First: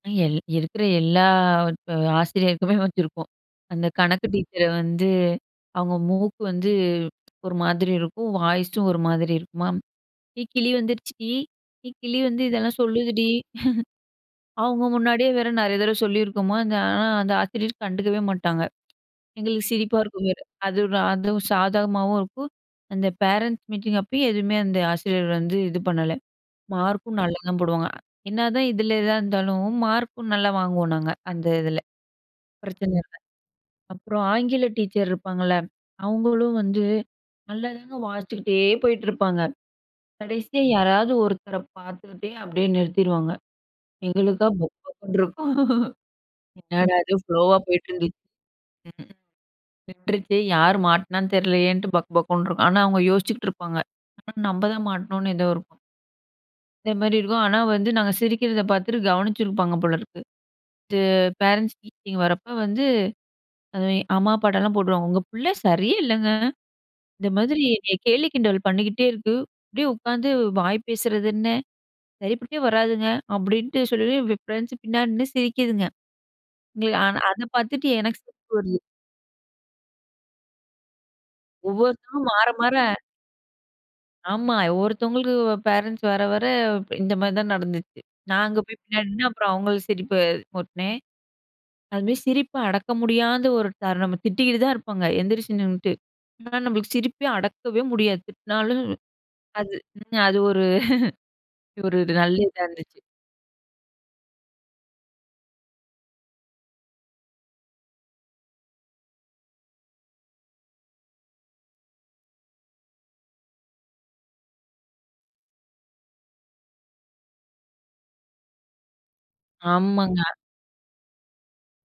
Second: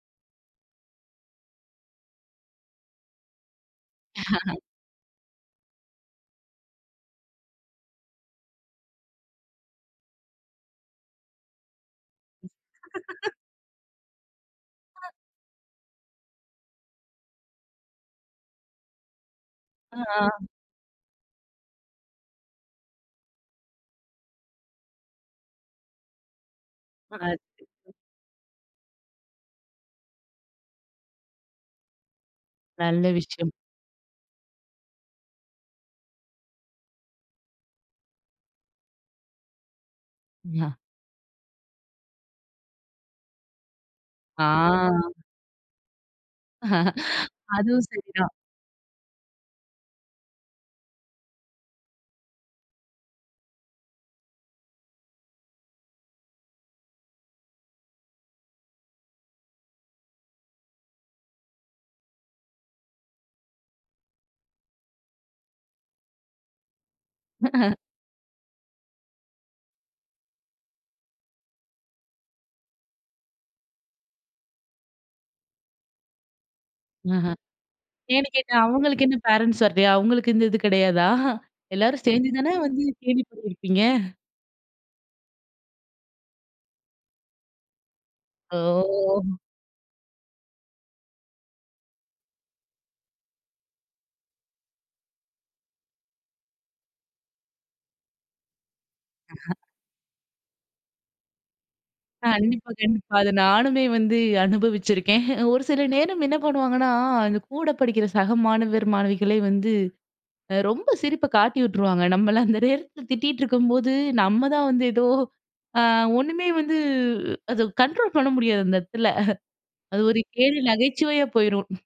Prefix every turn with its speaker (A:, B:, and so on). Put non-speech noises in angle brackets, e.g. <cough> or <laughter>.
A: L இருக்கிற எல்லா ஆசிரியருக்குமே வச்சிருப்போம். அந்த கணக்கு
B: <laughs>
A: டீச்சர வந்து, அவங்க மூக்கு வந்து ஒரு மாதிரி இருக்கும். வாய்ஸ்சும் ஒரு மாதிரி இருக்குமாம். "ஏ கிளி வந்துடுச்சுடி! ஏ கிளி வந்து இதெல்லாம் சொல்லுதுடி"
B: <laughs>
A: <chuckles> அவங்க முன்னாடியே வேற நெறைய தடவ சொல்லியிருக்கோமா, அந்த ஆனா அந்த ஆசிரியர் கண்டுக்கவே மாட்டாங்க. எங்களுக்கு சிரிப்பா இருக்கும் வேற.
B: ஆ,
A: அது அதுவும் சாதகமாவும் இருக்கும். அந்த பேரன்ட்ஸ் மீட்டிங் அப்பயும் எதுவுமே அந்த ஆசிரியர் வந்து இது பண்ணல. மார்க்கும்
B: அது
A: நல்லாதான் போடுவாங்க, என்னதான் இதில எதா இருந்தாலும் மார்க்கும் நல்லா வாங்குவோம் நாங்க, அந்த இதில. பிரச்சனை
B: நல்ல
A: இல்ல
B: விஷயம்.
A: அப்புறம் ஆங்கில டீச்சர் இருப்பாங்கல்ல அவங்களும் வந்து நல்லாதாங்க வாசிச்சுக்கிட்டே போயிட்டுருப்பாங்க. கடைசியா
B: அ,
A: யாராவது ஒருத்தர பாத்துக்கிட்டே அப்படியே நிறுத்திடுவாங்க.
B: ஆ,
A: எங்களுக்கா பக்கு பக்குன்னு இருக்கும். என்னடா இது?
B: <laughs>
A: ஃப்லோவா
B: அதுவும்
A: போயிட்டிருந்துச்சு.
B: சரிதான்.
A: விட்டுருச்சே யார் மாட்டினான்னு தெரியலையேன்னுட்டு பக்கு பக்குன்னு இருக்கும். ஆனா அவங்க யோசிச்சிட்டு இருப்பாங்க. ஆனா நம்ம தான் மாட்டணும்னு ஏதோ இருக்கும். இந்த மாரி இருக்கும். ஆனா, வந்து நாங்க சிரிக்கிறத பாத்துட்டு கவனிச்சிருப்பாங்க போலிருக்கு. இது பேரன்ட்ஸ் மீட்டிங் வரப்ப வந்து அது அம்மா, அப்பாட்டெல்லாம் போடுவுடுவாங்க "உங்க பிள்ளை சரியே இல்லங்க. இந்த மாதிரி
B: <chuckles>
A: கேலி, கிண்டல் பண்ணிக்கிட்டே இருக்கு. அப்படியே உட்காந்து வாய் பேசுறதுன்னு சரிப்பட்டே வராதுங்க." அப்படின்ட்டு சொல்லி ஃப்ரெண்ட்ஸ் பின்னாடி நின்னு சிரிக்குதுங்க. எ அ
B: ஆஹ.
A: அத பாத்துட்டு எனக்கு
B: ஏன்னு
A: சிரிப்பு
B: கேட்டேன்,
A: வருது.
B: அவங்களுக்கு என்ன பேரன்ட்ஸ் வரலையா? அவங்களுக்கு இந்த இது கிடையாதா? எல்லாரும்
A: ஒவ்வொருத்தரும்
B: சேர்ந்து
A: மாற,
B: தானே
A: மாற
B: வந்து கேலி பண்ணிருப்பீங்க?
A: ஆமா. ஒருத்தவங்களுக்கு பேரன்ட்ஸ் வர வர இந்த மாரி தான் நடந்துச்சு. நான் அங்க போய் பின்னாடி நின்னேன்.
B: ஓ!
A: அப்புறம் அவங்கள சிரிப்பு முட்டினேன். அது மாரி சிரிப்ப அடக்க முடியாத ஒரு தருணம் நம்ம திட்டிக்கிட்டு தான் இருப்பாங்க எந்திரிச்சு நின்னுட்டு, ஆனா நம்மளுக்கு சிரிப்ப அடக்கவே முடியாது திட்டினாலும்
B: <chuckles>
A: அது அது ஒரு ஒரு நல்ல இதா
B: கண்டிப்பா,
A: இருந்துச்சு.
B: கண்டிப்பா. அத நானுமே வந்து அனுபவிச்சிருக்கேன். ஒரு சில நேரம் என்ன பண்ணுவாங்கன்னா, அந்த கூட படிக்கிற சக மாணவ, மாணவிகளே வந்து ரொம்ப சிரிப்ப காட்டி விட்டுருவாங்க. நம்மள அந்த நேரத்தில திட்டீட்டிருக்கும்போது, நம்ம தான் வந்து ஏதோ அ ஒண்ணுமே வந்து அத கண்ட்ரோல் பண்ண முடியாது, அந்த இடத்துல. அது ஒரு
A: ஆமாங்க.
B: கேலி நகைச்சுவையா போயிரும்.